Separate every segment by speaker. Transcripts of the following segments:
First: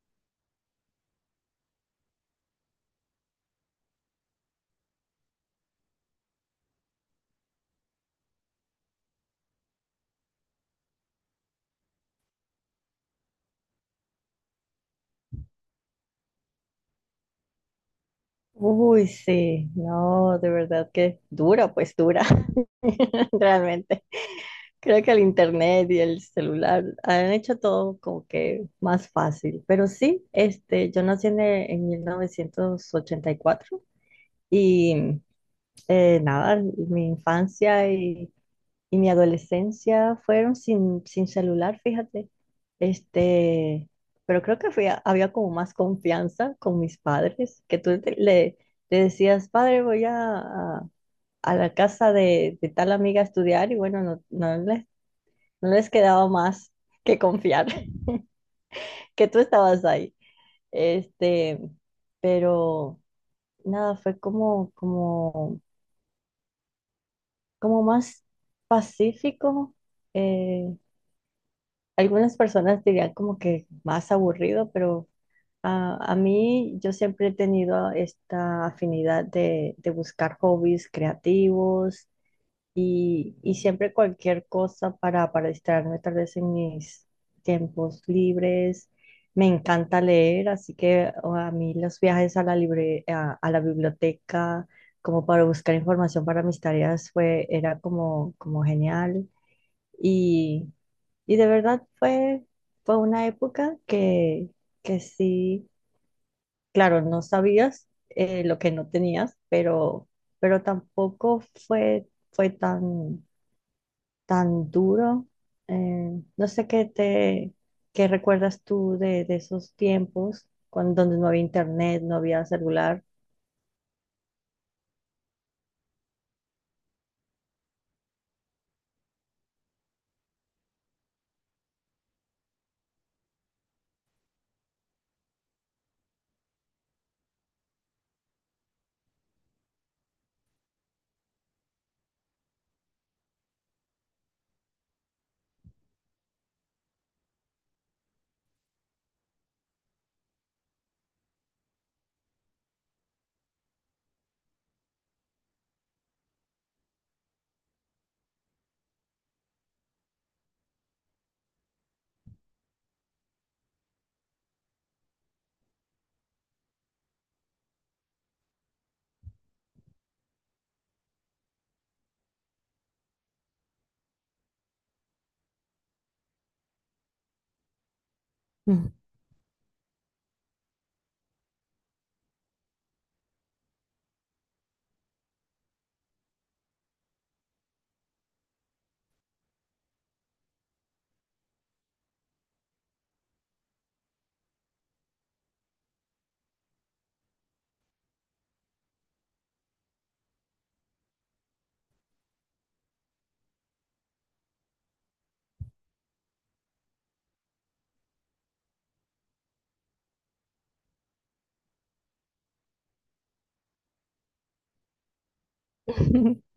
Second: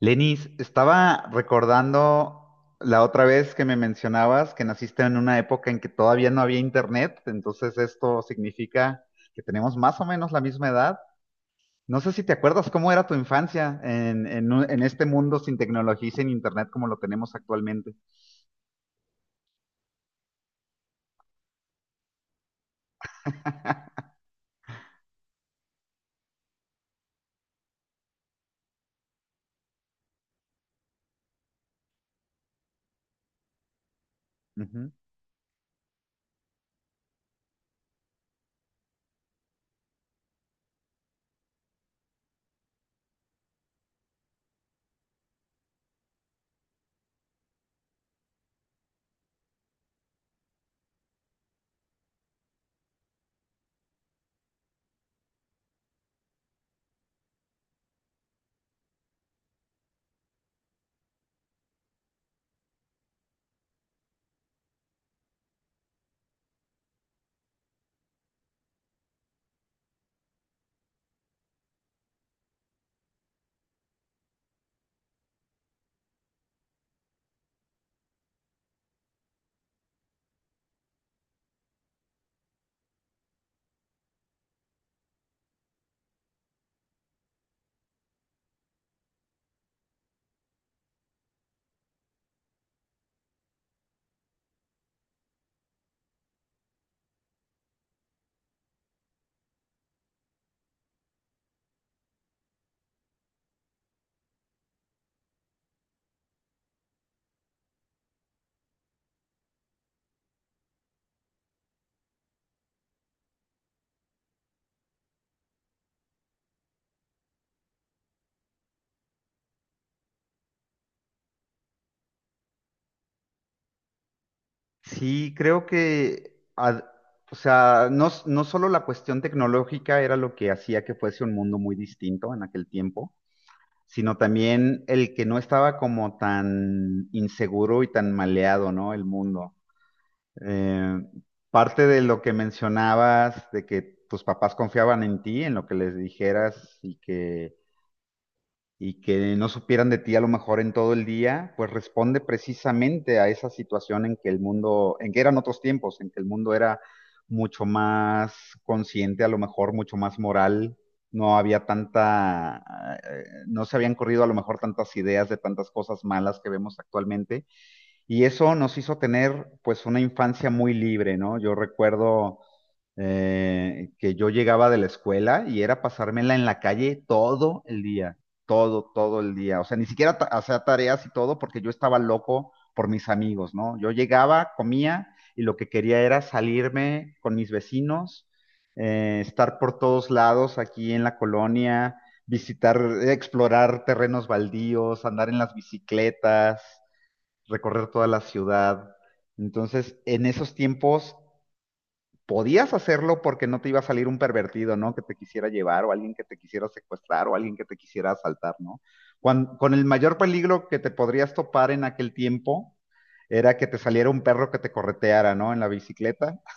Speaker 1: Lenis, estaba recordando la otra vez que me mencionabas que naciste en una época en que todavía no había internet, entonces esto significa que tenemos más o menos la misma edad. No sé si te acuerdas cómo era tu infancia en este mundo sin tecnología y sin internet como lo tenemos actualmente.
Speaker 2: Uy, sí, no, de verdad que dura, pues dura, realmente. Creo que el internet y el celular han hecho todo como que más fácil, pero sí, yo nací en 1984
Speaker 1: Ujú.
Speaker 2: y cuatro y nada, mi infancia y mi adolescencia fueron sin celular, fíjate. Este, pero creo que había como más confianza con mis padres, que le decías, padre, a- a la casa de tal amiga a estudiar, y bueno, no no les quedaba más que confiar, que tú estabas ahí. Este, pero nada, fue como más pacífico. eh, Algunas personas dirían como que más aburrido, pero a mí yo siempre he tenido esta afinidad de buscar hobbies creativos y siempre cualquier cosa para distraerme tal vez en mis tiempos libres. Me encanta leer, así que o a mí los viajes a a la biblioteca como para buscar información para mis tareas era como genial. Y, y de verdad fue una época que sí, claro, no sabías lo que no tenías, pero tampoco fue tan duro. No sé qué te, ¿Qué recuerdas tú de esos tiempos cuando donde no había internet, no había celular?
Speaker 1: Sí, creo que, no, no solo la cuestión tecnológica era lo que hacía que fuese un mundo muy distinto en aquel tiempo, sino también el que no estaba como tan inseguro y tan maleado, ¿no? El mundo. Eh, Parte de lo que mencionabas, de que tus papás confiaban en ti, en lo que les dijeras y que no supieran de ti a lo mejor en todo el día, pues responde precisamente a esa situación en que el mundo, en que eran otros tiempos, en que el mundo era mucho más consciente, a lo mejor mucho más moral, no había tanta, no se habían corrido a lo mejor tantas ideas de tantas cosas malas que vemos actualmente, y eso nos hizo tener pues una infancia muy libre, ¿no? Yo recuerdo que yo llegaba de la escuela y era pasármela en la calle todo el día,
Speaker 2: Mm.
Speaker 1: todo el día. O sea, ni siquiera hacía tareas y todo porque yo estaba loco por mis amigos, ¿no? Yo llegaba, comía y lo que quería era salirme con mis vecinos, estar por todos lados aquí en la colonia, visitar, explorar terrenos baldíos, andar en las bicicletas, recorrer toda la ciudad. Entonces, en esos tiempos podías hacerlo porque no te iba a salir un pervertido, ¿no? Que te quisiera llevar o alguien que te quisiera secuestrar o alguien que te quisiera asaltar, ¿no? Cuando, con el mayor peligro que te podrías topar en aquel tiempo era que te saliera un perro que te correteara, ¿no? En la bicicleta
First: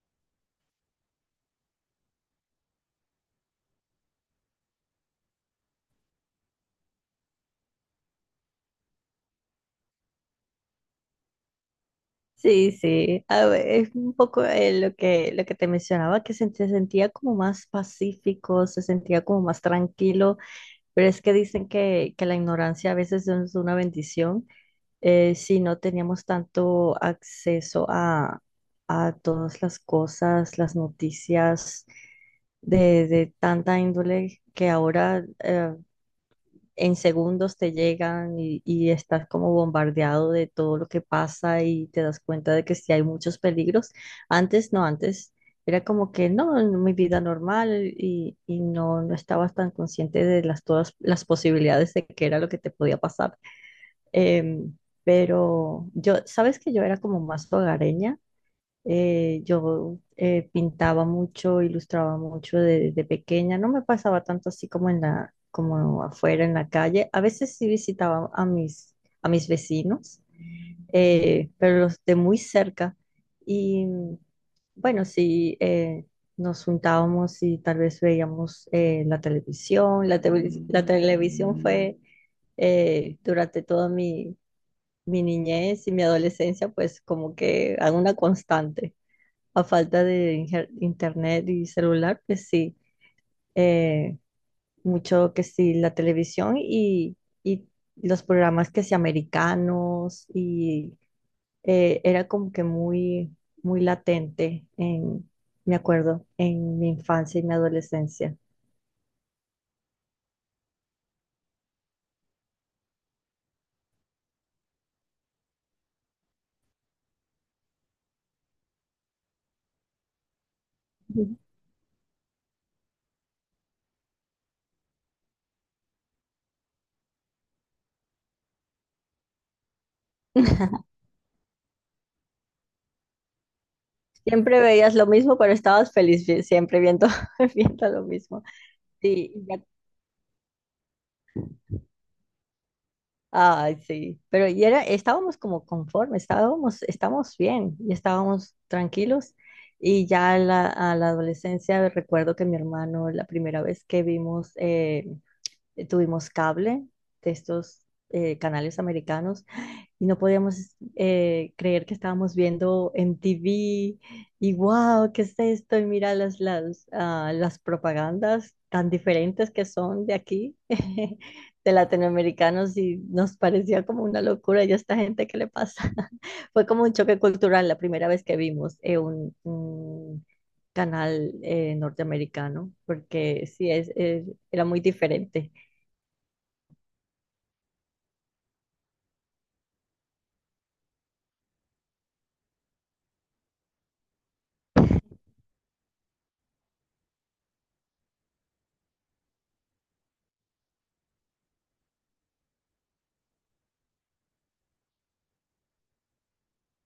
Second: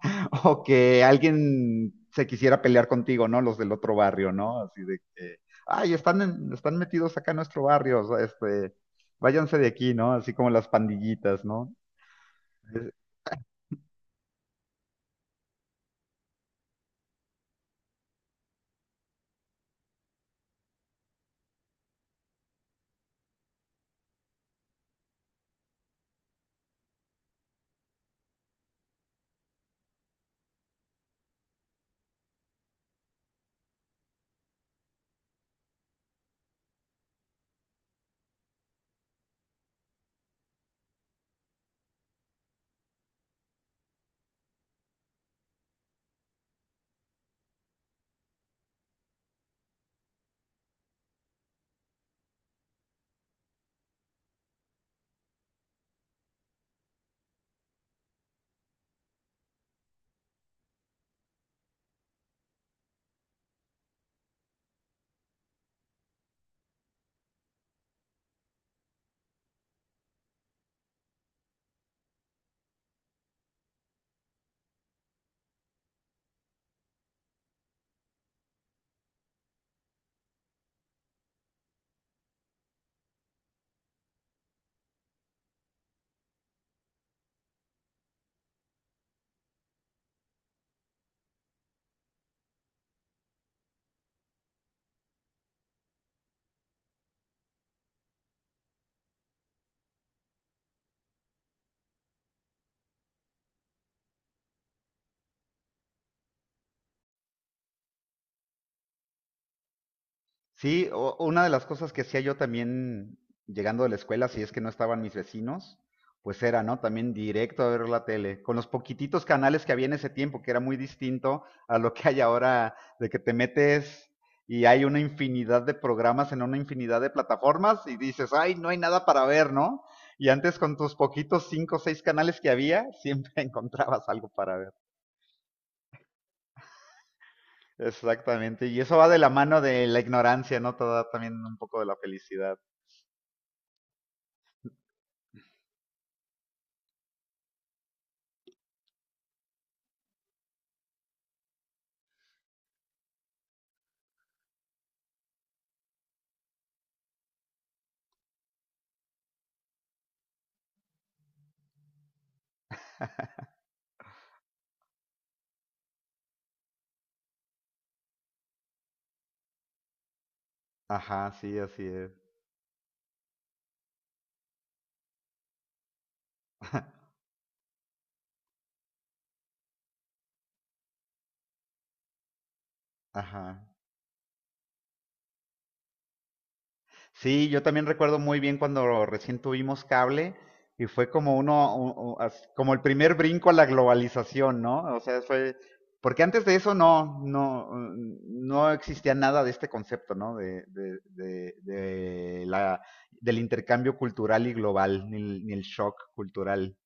Speaker 1: o que alguien se quisiera pelear contigo, ¿no? Los del otro barrio, ¿no? Así de que, ay, están metidos acá en nuestro barrio, o sea, este, váyanse de aquí, ¿no? Así como las pandillitas, ¿no?
Speaker 2: Sí, sí, a ver, es un poco lo que te mencionaba, que se sentía como más pacífico, se sentía como más tranquilo, pero es que dicen que la ignorancia a veces no es una bendición. Si no teníamos tanto acceso a todas las cosas, las noticias de tanta índole que ahora en segundos te llegan y estás como bombardeado de todo lo que pasa y te das cuenta de que sí hay muchos peligros. Antes no, antes era como que no, en mi vida normal y no, no estabas tan consciente de las, todas las posibilidades de qué era lo que te podía pasar. Em, pero yo, sabes que yo era como más hogareña. Yo Pintaba mucho, ilustraba mucho desde pequeña. No me pasaba tanto así como en la, como afuera en la calle. A veces sí visitaba a a mis vecinos, pero los de muy cerca. Y bueno, sí, nos juntábamos y tal vez veíamos la televisión. La televisión fue, durante toda mi niñez y mi adolescencia, pues como que alguna constante a falta de internet y celular, pues sí, eh, mucho que sí, la televisión y los programas que sí, americanos, y era como que muy latente en, me acuerdo, en mi infancia y mi adolescencia.
Speaker 1: Sí, una de las cosas que hacía yo también llegando de la escuela, si es que no estaban mis vecinos, pues era, ¿no? También directo a ver la tele, con los poquititos canales que había en ese tiempo, que era muy
Speaker 2: Ujú.
Speaker 1: distinto a lo que hay ahora, de que te metes y hay una infinidad de programas en una infinidad de plataformas y dices, ay, no hay nada para ver, ¿no? Y antes con tus poquitos cinco o seis canales que había, siempre encontrabas algo para
Speaker 2: Siempre
Speaker 1: ver.
Speaker 2: veías lo mismo, pero estabas feliz siempre viendo, viendo lo mismo.
Speaker 1: Exactamente, y eso va de la
Speaker 2: Sí, y
Speaker 1: mano
Speaker 2: ya.
Speaker 1: de la ignorancia, ¿no? Te da también un poco de la felicidad.
Speaker 2: Ay, sí, pero y era, estábamos como conformes, estábamos, estábamos bien y estábamos tranquilos. Y ya a a la adolescencia recuerdo que mi hermano, la primera vez que vimos, tuvimos cable de estos canales americanos y no podíamos creer que estábamos viendo MTV y wow, ¿qué es esto? Y mira las propagandas tan diferentes que son de aquí,
Speaker 1: Ajá, sí,
Speaker 2: de
Speaker 1: así es.
Speaker 2: latinoamericanos, y nos parecía como una locura. Y a esta gente, ¿qué le pasa? Fue como un choque cultural la primera vez que vimos un canal norteamericano, porque
Speaker 1: Ajá.
Speaker 2: sí, era muy diferente.
Speaker 1: Sí, yo también recuerdo muy bien cuando recién tuvimos cable y fue como uno, u- u- as- como el primer brinco a la globalización, ¿no? O sea, fue, porque antes de eso no existía nada de este concepto, ¿no? Del intercambio cultural y global, ni el shock cultural.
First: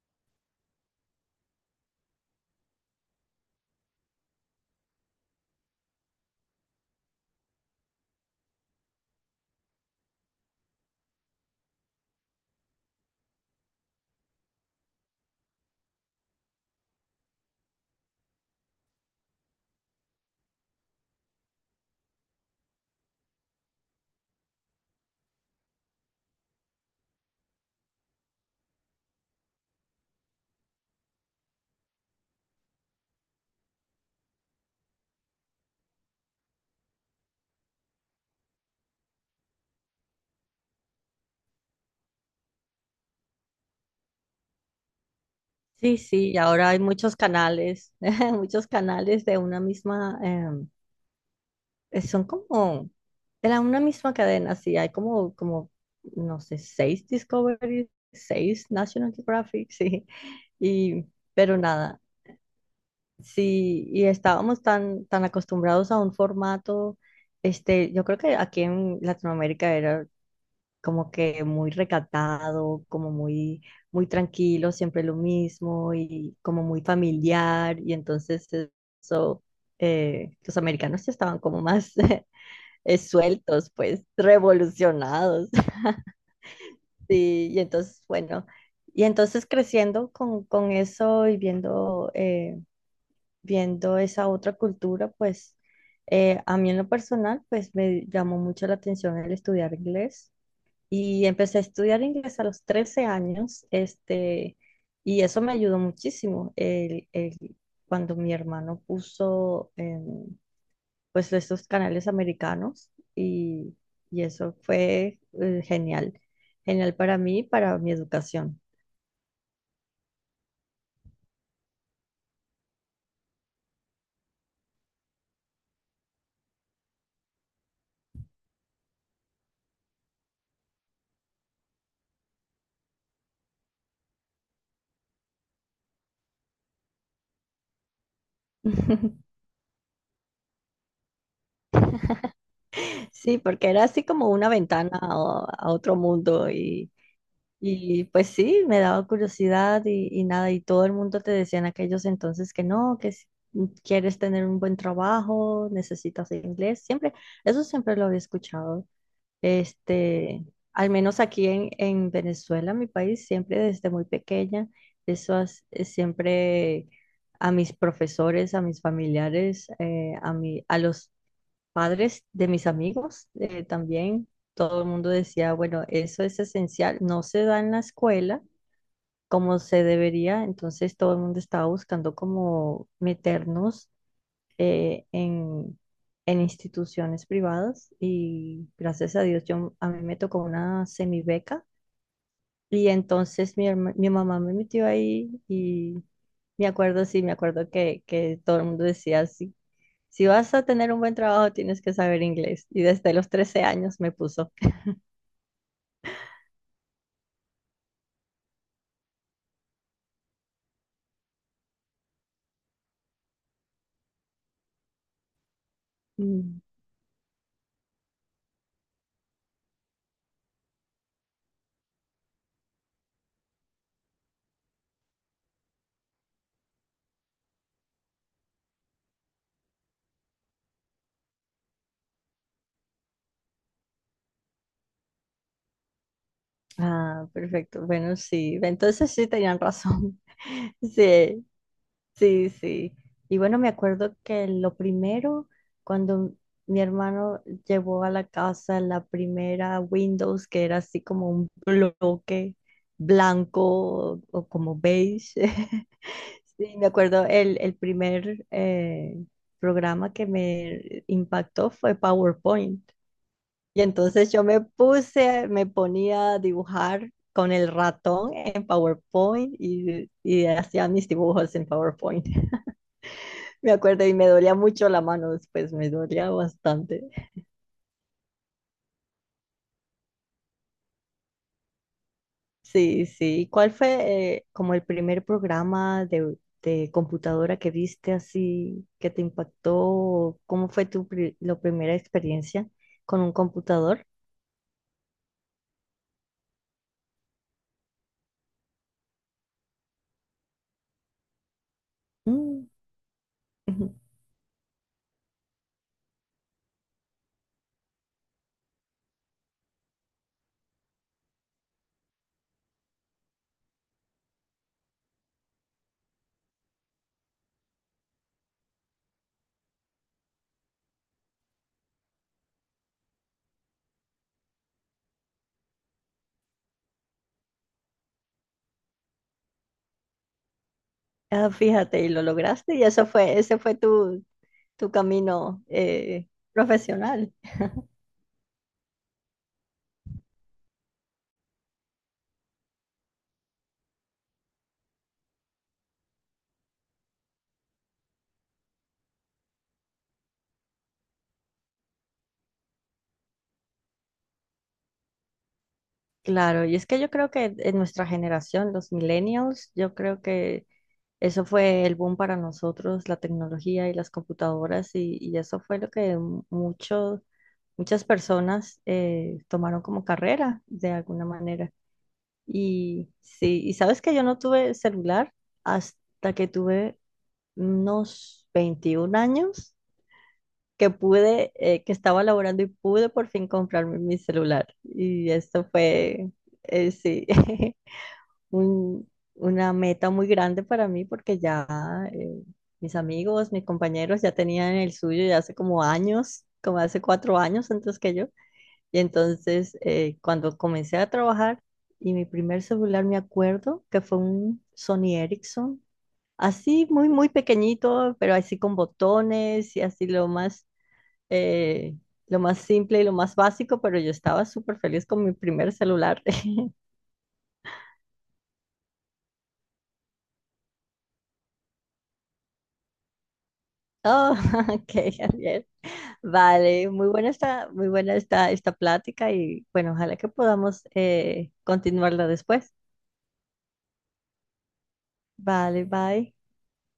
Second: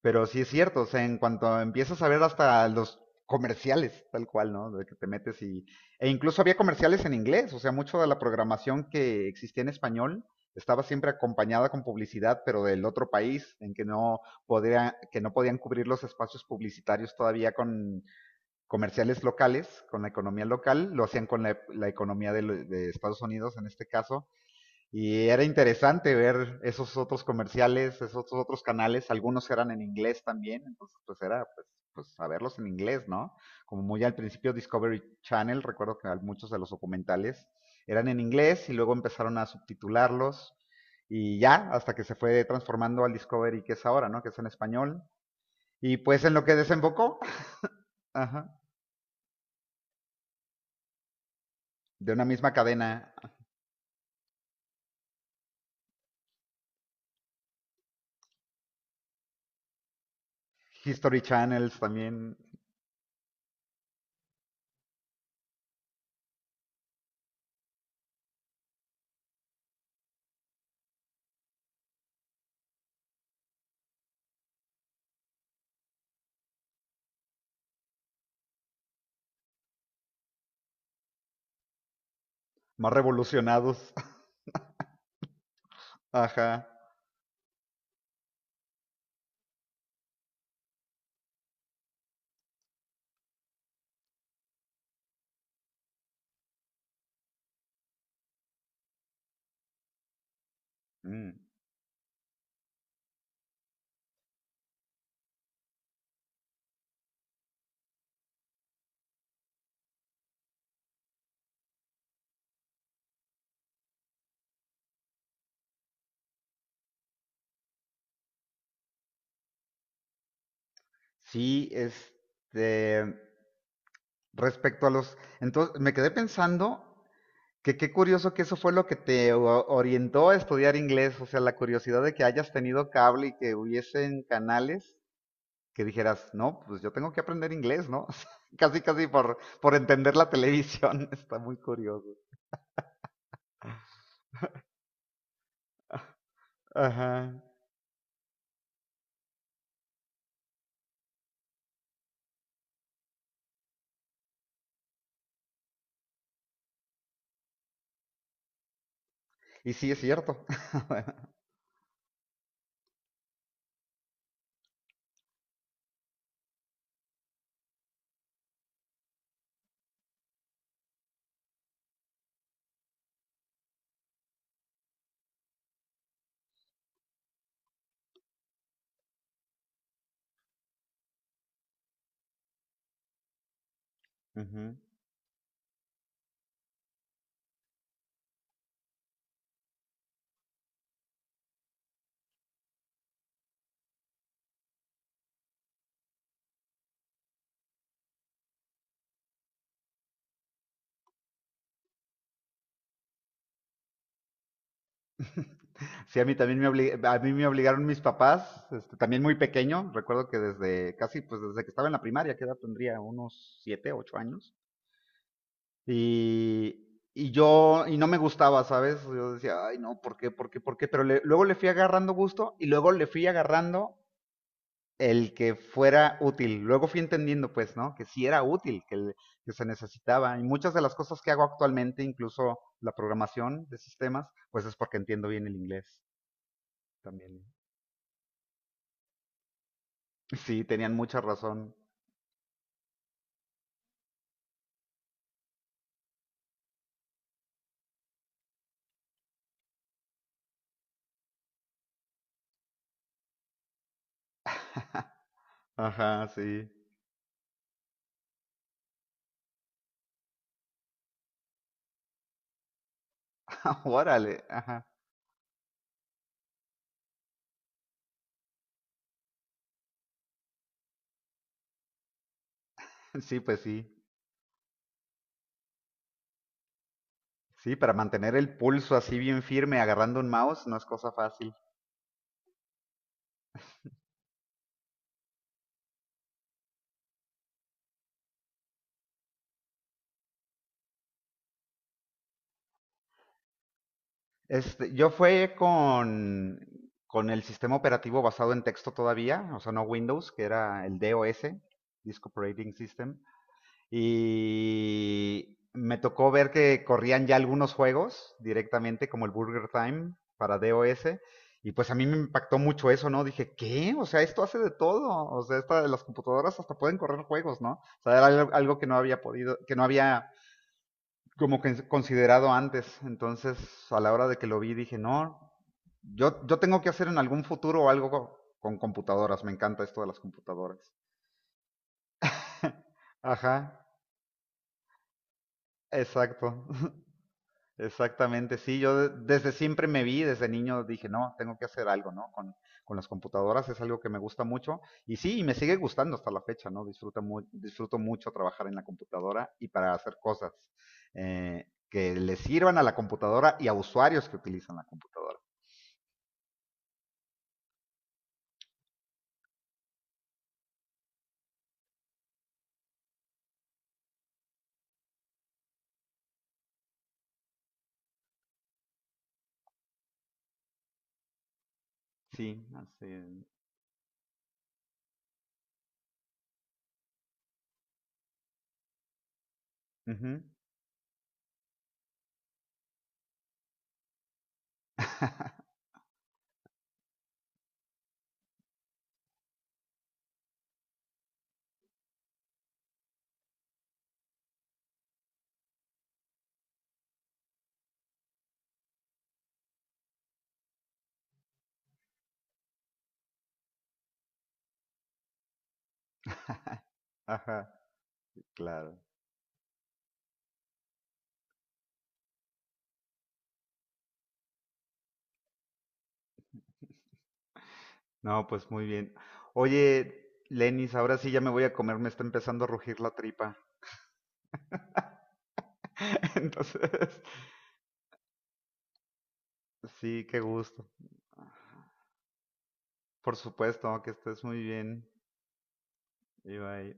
Speaker 1: Pero sí es cierto, o sea, en cuanto empiezas a ver hasta los comerciales, tal cual, ¿no? De que te metes y... E incluso había comerciales en inglés, o sea, mucho de la programación que existía en español estaba siempre acompañada con publicidad, pero del otro país, en que no, podía, que no podían cubrir los espacios publicitarios todavía con comerciales locales, con la economía local, lo hacían con la economía de Estados Unidos en este caso, y era interesante ver esos otros comerciales, esos otros canales, algunos eran en inglés también, entonces pues saberlos en inglés, ¿no? Como muy al principio Discovery Channel, recuerdo que muchos de los documentales eran en inglés y luego empezaron a subtitularlos y ya hasta que se fue transformando al Discovery que es ahora, ¿no? Que es en español. Y
Speaker 2: Sí,
Speaker 1: pues
Speaker 2: sí,
Speaker 1: en
Speaker 2: y
Speaker 1: lo que
Speaker 2: ahora hay muchos
Speaker 1: desembocó,
Speaker 2: canales,
Speaker 1: ajá,
Speaker 2: muchos canales de una misma,
Speaker 1: de
Speaker 2: son
Speaker 1: una misma
Speaker 2: como
Speaker 1: cadena,
Speaker 2: de la una misma cadena, sí, hay no sé, seis Discovery, seis National Geographic, sí, y,
Speaker 1: History
Speaker 2: pero
Speaker 1: Channels
Speaker 2: nada,
Speaker 1: también,
Speaker 2: sí, y estábamos tan acostumbrados a un formato. Yo creo que aquí en Latinoamérica era como que muy recatado, como muy tranquilo, siempre lo mismo y como muy familiar. Y entonces eso, los americanos ya estaban como más
Speaker 1: más
Speaker 2: sueltos,
Speaker 1: revolucionados,
Speaker 2: pues revolucionados.
Speaker 1: ajá.
Speaker 2: Sí, y entonces, bueno, y entonces creciendo con eso y viendo, viendo esa otra cultura, pues a mí en lo personal, pues me llamó mucho la atención el estudiar inglés, y
Speaker 1: Mm.
Speaker 2: empecé a estudiar inglés a los 13 años. Y eso me ayudó muchísimo. Cuando mi hermano puso pues estos canales americanos y eso fue genial, genial para mí, para mi educación.
Speaker 1: Sí, este, respecto a los, entonces me quedé pensando que qué curioso que eso fue lo que te orientó a estudiar inglés, o sea, la curiosidad de que hayas tenido cable y que hubiesen canales que dijeras, no, pues yo tengo que aprender inglés, ¿no? Casi, casi por entender la televisión, está muy curioso.
Speaker 2: Sí, porque era así como una ventana a otro mundo.
Speaker 1: Ajá.
Speaker 2: Y pues sí, me daba curiosidad y nada, y todo el mundo te decía en aquellos entonces que no, que si quieres tener un buen trabajo, necesitas inglés, siempre. Eso siempre lo había escuchado.
Speaker 1: Y sí, es cierto.
Speaker 2: Este, Al menos aquí en Venezuela, mi país, siempre desde muy pequeña, siempre a mis profesores, a mis familiares, a los padres de mis amigos también, todo el mundo decía, bueno, eso es esencial, no se da en la escuela como se debería, entonces todo el mundo estaba buscando como meternos
Speaker 1: Ujú.
Speaker 2: eh, en, en instituciones privadas, y gracias a Dios yo, a mí me tocó una semibeca, y entonces mi mamá me metió ahí y... Me acuerdo, sí, me acuerdo que todo el mundo decía así, si vas a tener un buen trabajo, tienes que saber inglés. Y desde los 13 años me puso.
Speaker 1: Sí, a mí también a mí me obligaron mis papás, este, también muy pequeño, recuerdo que desde casi, pues desde que estaba en la primaria, que edad tendría unos siete, ocho años,
Speaker 2: Mm.
Speaker 1: y, y yo, y no me gustaba, ¿sabes? Yo decía, ay, no, ¿por qué, por qué, por qué? Pero luego le fui agarrando gusto y luego le fui agarrando el que fuera útil. Luego fui entendiendo, pues, ¿no? Que sí era útil, que se necesitaba. Y muchas de las cosas que hago actualmente, incluso la programación de sistemas, pues es porque entiendo bien el inglés
Speaker 2: Ah,
Speaker 1: también.
Speaker 2: perfecto. Bueno, sí. Entonces sí tenían razón.
Speaker 1: Sí, tenían mucha
Speaker 2: Sí,
Speaker 1: razón.
Speaker 2: sí, sí. Y bueno, me acuerdo que lo primero, cuando mi hermano llevó a la casa la primera Windows, que era así como un bloque blanco o como beige,
Speaker 1: Ajá, sí.
Speaker 2: sí, me acuerdo, el primer programa que me impactó fue PowerPoint. Y entonces
Speaker 1: Órale, ajá.
Speaker 2: me ponía a dibujar con el ratón en PowerPoint y hacía mis dibujos en PowerPoint.
Speaker 1: Sí, pues
Speaker 2: Me
Speaker 1: sí.
Speaker 2: acuerdo y me dolía mucho la mano después, me dolía bastante.
Speaker 1: Sí, para mantener el pulso así bien firme agarrando un mouse no es cosa fácil.
Speaker 2: Sí, sí. ¿Cuál fue como el primer programa de computadora que viste así, que te impactó? ¿Cómo fue la primera experiencia con un computador?
Speaker 1: Este, yo fue con el sistema operativo basado en texto todavía, o sea, no Windows, que era el DOS, Disk
Speaker 2: Mm.
Speaker 1: Operating System.
Speaker 2: Ujú.
Speaker 1: Y me tocó ver que corrían ya algunos juegos directamente, como el Burger Time para DOS. Y pues a mí me impactó mucho eso, ¿no? Dije, ¿qué? O sea, esto hace de todo. O sea, esta, las computadoras hasta pueden correr juegos, ¿no? O sea, era algo, que no había podido, que no había como que considerado antes. Entonces, a la hora de que lo vi, dije, no, yo tengo que hacer en algún futuro algo con computadoras. Me encanta esto de las computadoras.
Speaker 2: Ah, fíjate, y lo lograste y ese
Speaker 1: Ajá,
Speaker 2: fue tu camino
Speaker 1: exacto.
Speaker 2: profesional.
Speaker 1: Exactamente, sí, desde siempre me vi, desde niño dije, no, tengo que hacer algo, ¿no? Con las computadoras es algo que me gusta mucho y sí, y me sigue gustando hasta la fecha, ¿no? Disfruto mucho trabajar en la computadora y para hacer cosas que le sirvan a la computadora y a usuarios que utilizan la computadora.
Speaker 2: Claro, y es que yo creo que en nuestra generación, los millennials, yo creo que eso fue el boom para nosotros, la tecnología y las computadoras, y eso fue lo que muchos, muchas personas tomaron como carrera de alguna manera.
Speaker 1: Sí, así
Speaker 2: Y
Speaker 1: es.
Speaker 2: sí, y sabes que yo no tuve celular hasta que tuve unos 21 años,
Speaker 1: Ujú.
Speaker 2: que pude, que estaba laborando y pude por fin comprarme mi celular. Y esto fue, sí. un- una meta muy grande para mí, porque ya eh, mis amigos, mis compañeros ya tenían el suyo ya hace como años, como hace 4 años antes que yo. Y entonces cuando comencé a trabajar, mi primer celular me acuerdo que fue un Sony Ericsson, así muy, muy
Speaker 1: Ajá,
Speaker 2: pequeñito, pero así con
Speaker 1: claro.
Speaker 2: botones y así lo más... eh, Lo más simple y lo más básico, pero yo estaba súper feliz con mi primer celular.
Speaker 1: No, pues muy bien. Oye, Lenis, ahora sí ya me voy a comer, me está empezando a rugir la tripa.
Speaker 2: Oh, ok, Javier. Vale,
Speaker 1: Entonces,
Speaker 2: muy buena esta, esta plática, y bueno, ojalá
Speaker 1: sí,
Speaker 2: que
Speaker 1: qué
Speaker 2: podamos
Speaker 1: gusto.
Speaker 2: continuarla después.
Speaker 1: Por supuesto, que estés muy bien,
Speaker 2: Vale, bye.
Speaker 1: Ibai.